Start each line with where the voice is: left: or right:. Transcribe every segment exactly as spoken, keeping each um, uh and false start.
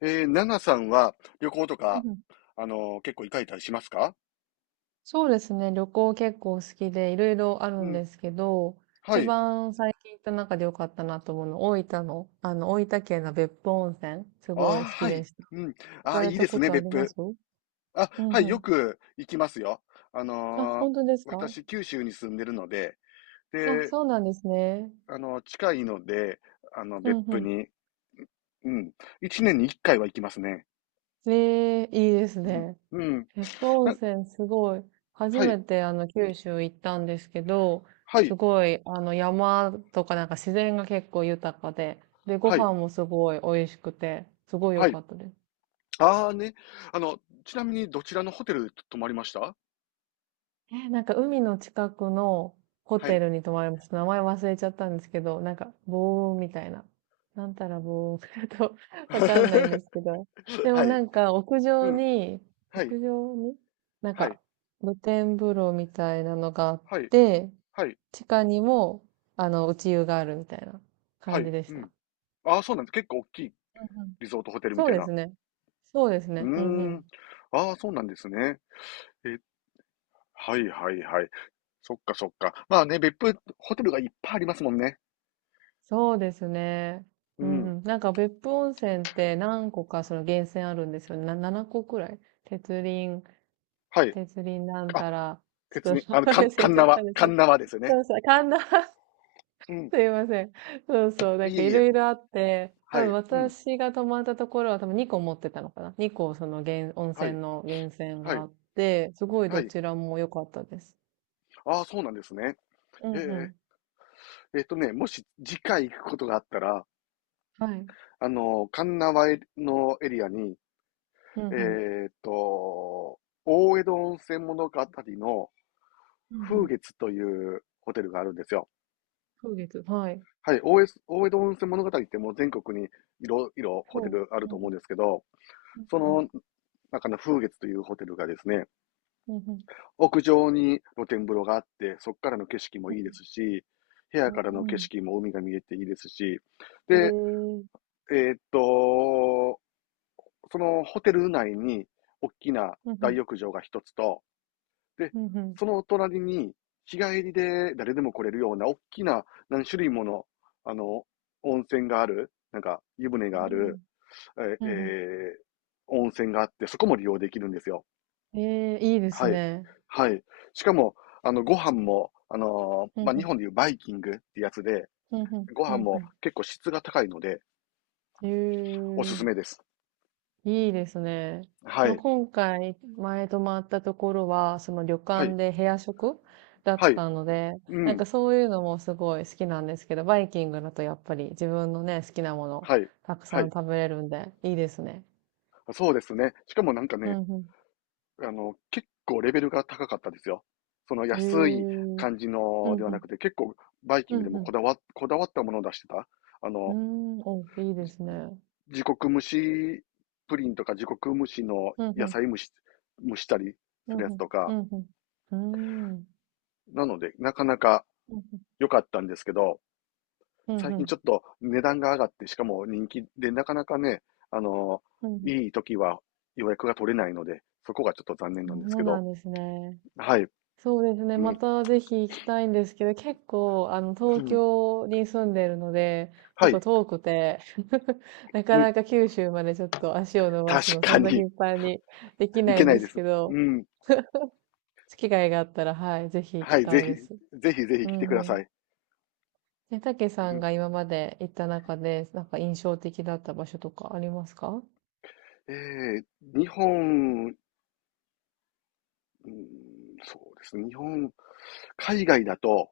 left: えー、ナナさんは旅行と
right: う
left: か、
right: んうん、
left: あのー結構行かれたりしますか？
right: そうですね。旅行結構好きで、いろいろある
left: う
right: ん
left: ん。
right: ですけど、
left: は
right: 一
left: い。
right: 番最近行った中で良かったなと思うの、大分の、あの、大分県の別府温泉、す
left: あ
right: ご
left: あ、
right: い好き
left: はい。
right: でした。
left: うん。
right: 行
left: あ
right: か
left: あ、
right: れ
left: いいで
right: た
left: す
right: こ
left: ね、
right: とあ
left: 別
right: りま
left: 府。
right: すう
left: あ、
right: ん
left: はい、
right: う
left: よ
right: ん。
left: く行きますよ。あ
right: あ、
left: のー
right: 本当ですか
left: 私、九州に住んでるので、
right: あ？
left: で、
right: そうなんですね。
left: あの、近いので、あの、
right: うん
left: 別
right: う
left: 府
right: ん。
left: に、うん、いちねんにいっかいは行きますね。
right: ええ、いいです
left: うん。
right: ね。
left: うん。
right: 別府温
left: な、
right: 泉すごい、初
left: はい、
right: めてあの九州行ったんですけど、
left: は
right: す
left: い、
right: ごいあの山とかなんか自然が結構豊かで、で、ご
left: はい、
right: 飯もすごい美味しくて、すごい良
left: は
right: か
left: い。
right: ったです。
left: ああね。あの、ちなみにどちらのホテル泊まりました？
right: え、なんか海の近くのホ
left: は
right: テ
left: い。
right: ルに泊まりました。名前忘れちゃったんですけど、なんか棒雲みたいな。なんたらボ雲 と、わ かんないんですけど。で
left: は
right: も
left: い。
right: なんか 屋
left: う
right: 上
left: ん。
right: に、
left: はい。
right: 屋上になん
left: はい、
right: か露天風呂みたいなのがあっ
left: はい、
right: て、
left: はい、
right: 地下にも、あの、内湯があるみたいな
left: は
right: 感じ
left: い、
right: でし
left: う
right: た。
left: ん。ああ、そうなんです。結構大きい
right: うんうん、
left: リゾートホテルみ
right: そう
left: たい
right: で
left: な。
right: すね。そうです
left: う
right: ね。うんう
left: ーん。
right: ん。
left: ああ、そうなんですね。え、はいはいはい。そっかそっか。まあね、別府ホテルがいっぱいありますもんね。
right: そうですね。
left: う
right: う
left: ん。
right: ん。なんか別府温泉って何個かその源泉あるんですよね。な、ななこくらい。鉄輪、
left: はい。
right: 鉄輪なん
left: あ、
right: たら、ち
left: 鉄
right: ょっと
left: に、あの、
right: 忘
left: かん、鉄
right: れちゃっ
left: 輪、
right: たんです
left: 鉄
right: けど。
left: 輪ですよね？
right: そうそう、神田
left: うん。
right: すいません。そうそう、なん
left: い
right: か
left: え
right: い
left: い
right: ろ
left: え。
right: いろあって、
left: は
right: 多分
left: い。うん。
right: 私が泊まったところは多分にこ持ってたのかな。にこその源、温
left: は
right: 泉
left: い。
right: の源泉
left: は
right: があ
left: い。
right: って、すごい
left: は
right: ど
left: い。
right: ちらも良かったです。
left: ああ、そうなんですね。
right: うん
left: へ
right: う
left: え。
right: ん。
left: えっとね、もし次回行くことがあったら、
right: はい。
left: あの、鉄輪のエリアに、
right: うんう
left: え
right: ん。
left: ーっと、大江戸温泉物語の
right: うんう
left: 風
right: ん。
left: 月というホテルがあるんですよ。
right: 風月。はい。
left: はい、大江大江戸温泉物語ってもう全国にいろいろホテ
right: そ
left: ルあ
right: う。
left: る
right: うんう
left: と
right: ん。
left: 思うんですけど、
right: うん
left: そ
right: うん。
left: の中の風月というホテルがですね、
right: うんうん、
left: 屋上に露天風呂があって、そこからの景色も
right: う
left: いいで
right: ん
left: すし、部屋
right: う
left: からの景
right: ん。
left: 色も海が見えていいですし、
right: う
left: で、
right: ん。へえ。
left: えーっと、そのホテル内に大きな
right: うんう
left: 大
right: ん。
left: 浴場がひとつと、で、
right: うんうん。
left: その隣に、日帰りで誰でも来れるような、大きな何種類もの、あの、温泉がある、なんか、湯船
right: う
left: がある、
right: ん。う
left: え
right: ん、
left: ー温泉があって、そこも利用できるんですよ。
right: ええ、いいです
left: はい。
right: ね。
left: はい。しかも、あの、ご飯も、あのー
right: う
left: ま
right: ん
left: あ、
right: う
left: 日
right: ん。
left: 本でいうバイキングってやつで、
right: うんうん。
left: ご飯
right: う
left: も
right: ん、
left: 結構質が高いので、
right: へ
left: おす
right: え、
left: すめです。
right: いいですね。
left: は
right: その
left: い。
right: 今回、前泊まったところは、その旅
left: は
right: 館
left: い。
right: で部屋食だ
left: は
right: っ
left: い。
right: たので、
left: う
right: なんか
left: ん。
right: そういうのもすごい好きなんですけど、バイキングだとやっぱり自分のね、好きなもの、
left: はい。
right: たく
left: は
right: さん
left: い。
right: 食べれるんで、いいですね。
left: そうですね。しかもなんか
right: う
left: ね、
right: んう
left: あの、結構レベルが高かったですよ。その
right: ん。
left: 安い
right: へえ。
left: 感じ
right: う
left: ので
right: ん
left: は
right: う
left: なく
right: ん。
left: て、結構バイキ
right: う
left: ングで
right: んう
left: もこ
right: ん。
left: だわ、こだわったものを出してた。あ
right: うー
left: の、
right: ん、お、いいですね。
left: 自国蒸しプリンとか自国蒸しの
right: うんう
left: 野
right: ん、
left: 菜蒸し、蒸したり
right: う
left: す
right: んう
left: るやつ
right: ん、
left: と
right: う
left: か。
right: んうん、うーん、
left: なので、なかなか
right: うんうん、
left: 良かったんですけど、
right: うん
left: 最
right: う
left: 近ち
right: ん、
left: ょっと値段が上がって、しかも人気で、なかなかね、あの、
right: うんうん。
left: いい時は予約が取れないので、そこがちょっと残念
right: そ
left: なんです
right: う
left: け
right: な
left: ど。
right: んですね。
left: はい。
right: そうですね。
left: う
right: ま
left: ん。
right: たぜひ行きたいんですけど、結構、あの、
left: う
right: 東
left: ん、
right: 京に住んでるので、
left: は
right: 結構
left: い。
right: 遠くて、な
left: う
right: か
left: ん。
right: なか九州までちょっと足を伸ばす
left: 確
right: の、そ
left: か
right: んな
left: に。
right: 頻繁にでき
left: い
right: な
left: け
right: いん
left: な
right: で
left: いで
right: す
left: す。
right: け
left: う
right: ど、
left: ん。
right: 機会があったら、はい、ぜひ行
left: は
right: き
left: い、
right: た
left: ぜ
right: い
left: ひ、
right: です。
left: ぜひぜひ
right: う
left: 来てくだ
right: んう
left: さ
right: ん。
left: い。
right: え、たけ
left: う
right: さん
left: ん、
right: が今まで行った中で、なんか印象的だった場所とかありますか？
left: えー日本、うん、そうですね、日本、海外だと、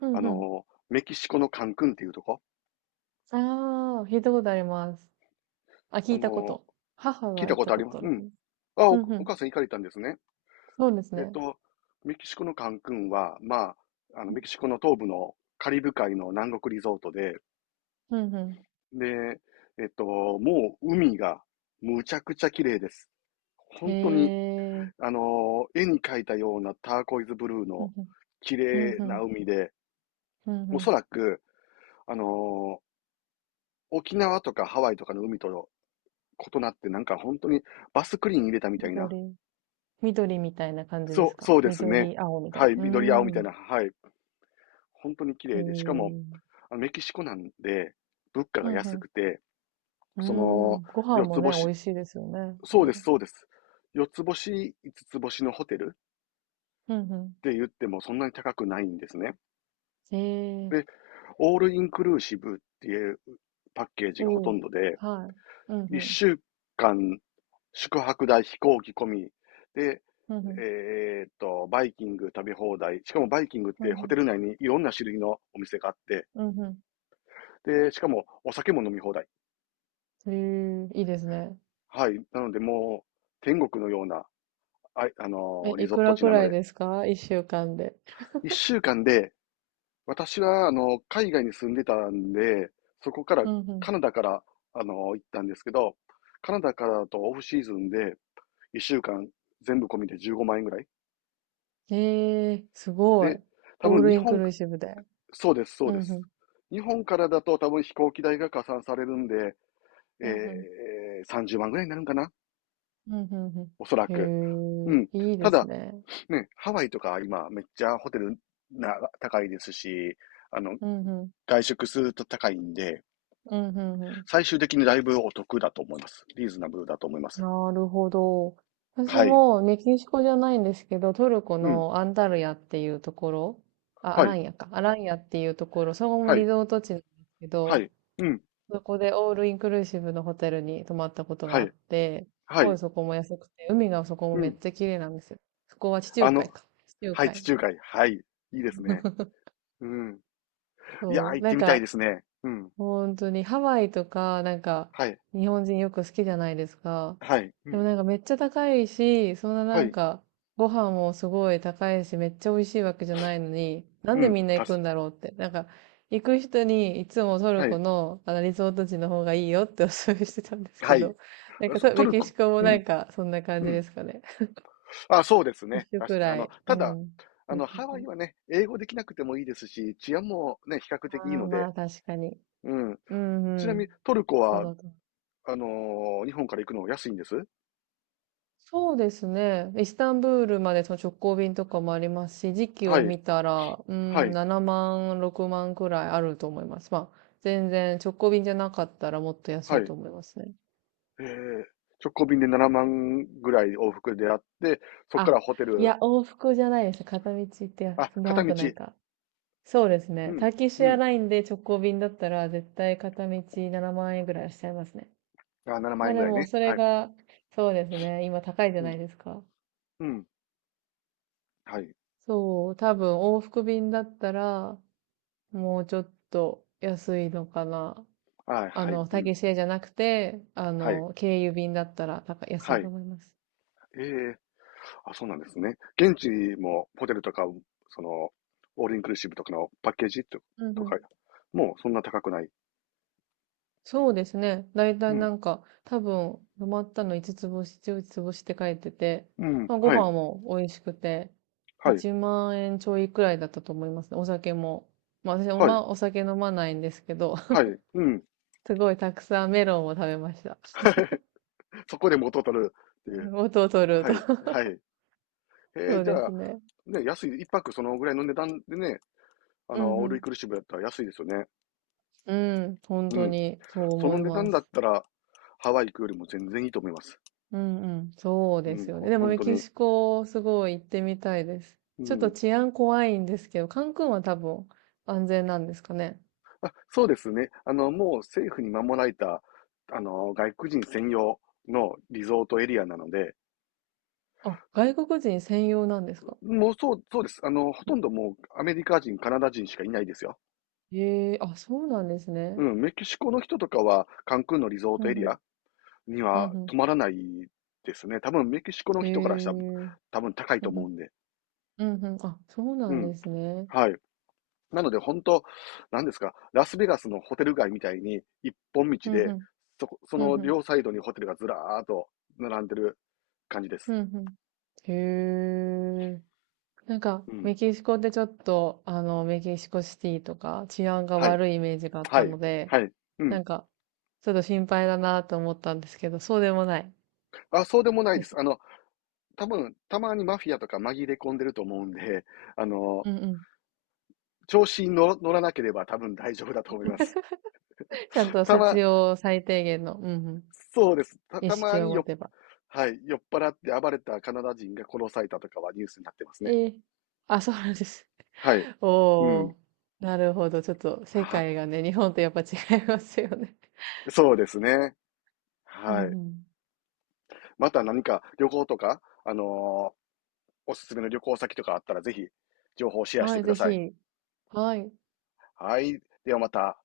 right: う
left: あ
right: んうん。
left: の、メキシコのカンクンっていうとこ、
right: ああ、聞いたことあります。あ、聞
left: あ
right: いたこ
left: の、
right: と。母
left: 聞
right: が
left: い
right: 行
left: た
right: っ
left: こ
right: た
left: とあ
right: こ
left: りま
right: と
left: す、
right: あ
left: う
right: るか
left: ん。
right: な。
left: あ、お、
right: うんう
left: お
right: ん。
left: 母さん行かれたんですね。
right: そうです
left: えっ
right: ね。
left: と、メキシコのカンクンは、まあ、あの、メキシコの東部のカリブ海の南国リゾートで、
right: うんう
left: で、えっと、もう海がむちゃくちゃ綺麗です。
right: ん。
left: 本当に
right: へえ。
left: あのー絵に描いたようなターコイズブルー
right: う
left: の
right: んうん。
left: 綺
right: うん
left: 麗
right: う
left: な
right: ん。
left: 海で、
right: うんう
left: おそ
right: ん。
left: らく、あのー沖縄とかハワイとかの海と異なってなんか本当にバスクリーン入れたみたいな。
right: 緑。緑みたいな感じで
left: そ
right: す
left: う、
right: か？
left: そうですね。
right: 緑、青みた
left: は
right: い
left: い、
right: な。う
left: 緑青みた
right: ー
left: い
right: ん。
left: な。はい。本当に綺
right: ほ
left: 麗で、しかも、
right: う、
left: あのメキシコなんで、物価
right: う
left: が
right: ん
left: 安
right: う
left: くて、そ
right: ん。うー
left: の、
right: ん。ご飯
left: 四
right: も
left: つ
right: ね、美
left: 星、
right: 味しいですよね、多
left: そうです、
right: 分。
left: そうです。四つ星、いつつぼしのホテルっ
right: うんう
left: て言ってもそんなに高くないんですね。
right: ん。へえ。
left: で、オールインクルーシブっていうパッケージがほ
right: お
left: と
right: お、
left: んどで、
right: はい。うんうん。
left: いっしゅうかん宿泊代、飛行機込みで、
right: うんうん。
left: えーっと、バイキング食べ放題。しかもバイキングっ
right: うん
left: て
right: う
left: ホテル
right: ん。
left: 内にいろんな種類のお店があって、
right: うんう
left: で、しかもお酒も飲み放題。
right: ん。へえ、いいですね。
left: はい。なのでもう天国のような、あいあの
right: え、
left: ーリ
right: い
left: ゾ
right: く
left: ート
right: ら
left: 地
right: く
left: なの
right: らい
left: で、
right: ですか？いっしゅうかんで。
left: いっしゅうかんで私は、あの、海外に住んでたんで、そこから、
right: うんう
left: カナダから、あの、行ったんですけど、カナダからだとオフシーズンで、いっしゅうかん全部込みでじゅうごまん円ぐらい。
right: ん。ええ、すごい。
left: で、多
right: オー
left: 分
right: ル
left: 日
right: インク
left: 本、
right: ルーシブで。
left: そうです、そう
right: うん
left: で
right: う
left: す。
right: ん。
left: 日本からだと多分飛行機代が加算されるんで、え
right: うんうん。
left: ー、さんじゅうまんぐらいになるんかな、
right: うんうんうん。
left: おそらく。
right: へ
left: うん。
right: え、いいで
left: た
right: す
left: だ、
right: ね。
left: ね、ハワイとか今めっちゃホテルな高いですし、あの、
right: うんうん。
left: 外食すると高いんで、
right: うんうんうん。
left: 最終的にだいぶお得だと思います。リーズナブルだと思います。
right: なるほど。私
left: はい。
right: もメキシコじゃないんですけど、トルコ
left: うん。
right: のアンタルヤっていうところ、あ、ア
left: は
right: ラ
left: い。
right: ンヤか。アランヤっていうところ、そこも
left: は
right: リ
left: い。
right: ゾート地なんですけ
left: は
right: ど、
left: い。うん。
right: そこでオールインクルーシブのホテルに泊まったこと
left: は
right: があっ
left: い。
right: て、す
left: は
right: ごい
left: い。
right: そこも安くて、海がそこも
left: う
right: めっ
left: ん。
right: ちゃ綺麗なんですよ。そこは地中
left: あ
right: 海
left: の、
right: か。地中
left: はい、地
right: 海。
left: 中海。はい。いいですね。うん。いやー、
right: そ
left: 行
right: う。
left: っ
right: な
left: て
right: ん
left: みたいで
right: か、
left: すね。うん。
right: 本当にハワイとか、なんか、
left: はい。
right: 日本人よく好きじゃないですか。
left: はい。う
right: でも
left: ん。
right: なんかめっちゃ高いし、そんな
left: は
right: なん
left: い。
right: か、ご飯もすごい高いし、めっちゃ美味しいわけじゃないのに、なん
left: う
right: で
left: ん。
right: みんな
left: た
right: 行く
left: し、
right: んだろうって。なんか、行く人にいつもトル
left: は
right: コ
left: い。
right: のあのリゾート地の方がいいよってお勧めしてたんですけ
left: はい。
right: ど、なんかと
left: ト
right: メ
left: ル
right: キ
left: コ。
right: シコも
left: う
right: な
left: ん。
right: んかそんな感
left: う
right: じ
left: ん。
right: ですかね？
left: あ、そうです
right: 一
left: ね。
right: 緒
left: たし、
right: く
left: あ
right: ら
left: の、
right: い。う
left: ただ、
right: ん。
left: あの、ハワイはね、英語できなくてもいいですし、治安もね、比較的いい
right: ああー、
left: の
right: ま
left: で、
right: あ確かに。
left: うん。
right: うん
left: ち
right: う
left: なみ
right: ん。
left: にトルコ
right: そ
left: は
right: の通
left: あのー日本から行くの安いんです。
right: そうですね。イスタンブールまでその直行便とかもありますし、時期
left: は
right: を
left: い。
right: 見たら、う
left: は
right: ん、
left: い。
right: ななまん、ろくまんくらいあると思います。まあ、全然直行便じゃなかったらもっと安
left: は
right: い
left: い。
right: と思いますね。
left: えー、直行便でななまんぐらい往復であって、そこか
right: あ、
left: らホテ
right: い
left: ル、
right: や、往復じゃないです。片道行ってや
left: あ、片
right: 長くない
left: 道。
right: か。そうです
left: う
right: ね。タ
left: ん。
right: ーキッシュ
left: う
right: エア
left: ん。
right: ラインで直行便だったら、絶対片道ななまん円ぐらいはしちゃいますね。
left: あ、7
right: ま
left: 万
right: あ
left: 円ぐ
right: で
left: らい
right: も、
left: ね。
right: それ
left: はい。
right: が、そうですね。今高いじゃ
left: う
right: な
left: ん。
right: いですか。
left: うん。はい。
right: そう、多分往復便だったら、もうちょっと安いのかな。
left: あ、
right: あ
left: はい。
right: の、
left: う
right: タ
left: ん。
right: キシエじゃなくて、あ
left: はい。
right: の、経由便だったら高い安
left: は
right: いと
left: い。
right: 思います。
left: えー、あ、そうなんですね。現地もホテルとか、その、オールインクルーシブとかのパッケージと
right: うんう
left: と
right: ん。
left: か、もうそんな高くない。
right: そうですね。だいた
left: う
right: いな
left: ん。
right: んか、多分、泊まったのいつつつ星、じゅう星って書いてて、
left: うん。
right: まあ、ご
left: はい。
right: 飯も美味しくて、
left: はい。
right: いちまん円ちょいくらいだったと思いますね。お酒も。まあ私お
left: はい。
right: ま、お酒飲まないんですけど、
left: は い。うん。
right: すごいたくさんメロンを食べました。
left: そこで元を取るって
right: う
left: いう。
right: ん、元を取る
left: は
right: と。
left: い。はい。えー、
right: そう
left: じ
right: で
left: ゃ
right: す
left: あ、
right: ね。
left: ね、安い、いっぱくそのぐらいの値段でね、あ
right: う
left: の、
right: ん
left: オ
right: う
left: ールイン
right: ん。
left: クルーシブだったら安いですよね。
right: うん、本
left: う
right: 当
left: ん。
right: にそう
left: そ
right: 思
left: の
right: い
left: 値
right: ま
left: 段だっ
right: す。
left: たら、ハワイ行くよりも全然いいと思います。
right: うんうん、そう
left: う
right: で
left: ん、
right: すよ
left: ほ
right: ね。でも
left: 本
right: メ
left: 当
right: キ
left: に。
right: シコ、すごい行ってみたいです。
left: う
right: ちょっと
left: ん。
right: 治安怖いんですけど、カンクンは多分安全なんですかね。
left: そうですね。あの、もう政府に守られた、あの、外国人専用のリゾートエリアなので、
right: あ、外国人専用なんですか？
left: もうそう、そうです。あの、ほとんどもうアメリカ人、カナダ人しかいないですよ。
right: ええ、あ、そうなんです
left: う
right: ね。
left: ん、メキシコの人とかは、カンクンのリゾー
right: う
left: ト
right: ん
left: エ
right: う
left: リ
right: ん、
left: ア、に
right: う
left: は
right: ん
left: 止まらないですね。多分メキシコの
right: うん、え
left: 人からしたら
right: え、
left: 多分高い
right: うんう
left: と思う
right: ん、
left: んで。
right: うんうん、あ、そうな
left: う
right: ん
left: ん。
right: ですね。
left: はい。なので本当、なんですか、ラスベガスのホテル街みたいに一本
right: う
left: 道
right: んう
left: で、
right: ん、
left: そこ、そ
right: うん
left: の
right: うん、
left: 両サイドにホテルがずらーっと並んでる感じで
right: う
left: す。
right: んうん。へえ。なんか、
left: う
right: メ
left: ん。
right: キシコってちょっと、あの、メキシコシティとか治安が
left: はい。
right: 悪いイメージがあっ
left: は
right: た
left: い。
right: ので、
left: はい。うん。
right: なんか、ちょっと心配だなと思ったんですけど、そうでもない
left: あ、そうでもない
right: で
left: で
right: す
left: す。あ
right: ね。
left: の、多分、たまにマフィアとか紛れ込んでると思うんで、あの、
right: うんうん。
left: 調子に乗乗らなければ多分大丈夫だと思います。
right: ちゃんと
left: た
right: 必
left: ま、
right: 要最低限の、うんう
left: そうです。た、
right: ん、意
left: たま
right: 識を
left: に
right: 持
left: よ
right: て
left: っ
right: ば。
left: はい。酔っ払って暴れたカナダ人が殺されたとかはニュースになってますね。
right: ええ、あ、そうなんです。
left: はい。う
right: お
left: ん。
right: ー、なるほど。ちょっと世
left: あ、
right: 界がね、日本とやっぱ違いますよね。
left: そうですね。
right: う
left: は
right: ん
left: い。
right: うん。
left: また何か旅行とか、あのーおすすめの旅行先とかあったらぜひ情報をシェアし
right: は
left: て
right: い、
left: くだ
right: ぜ
left: さい。
right: ひ。はい。
left: はい。ではまた。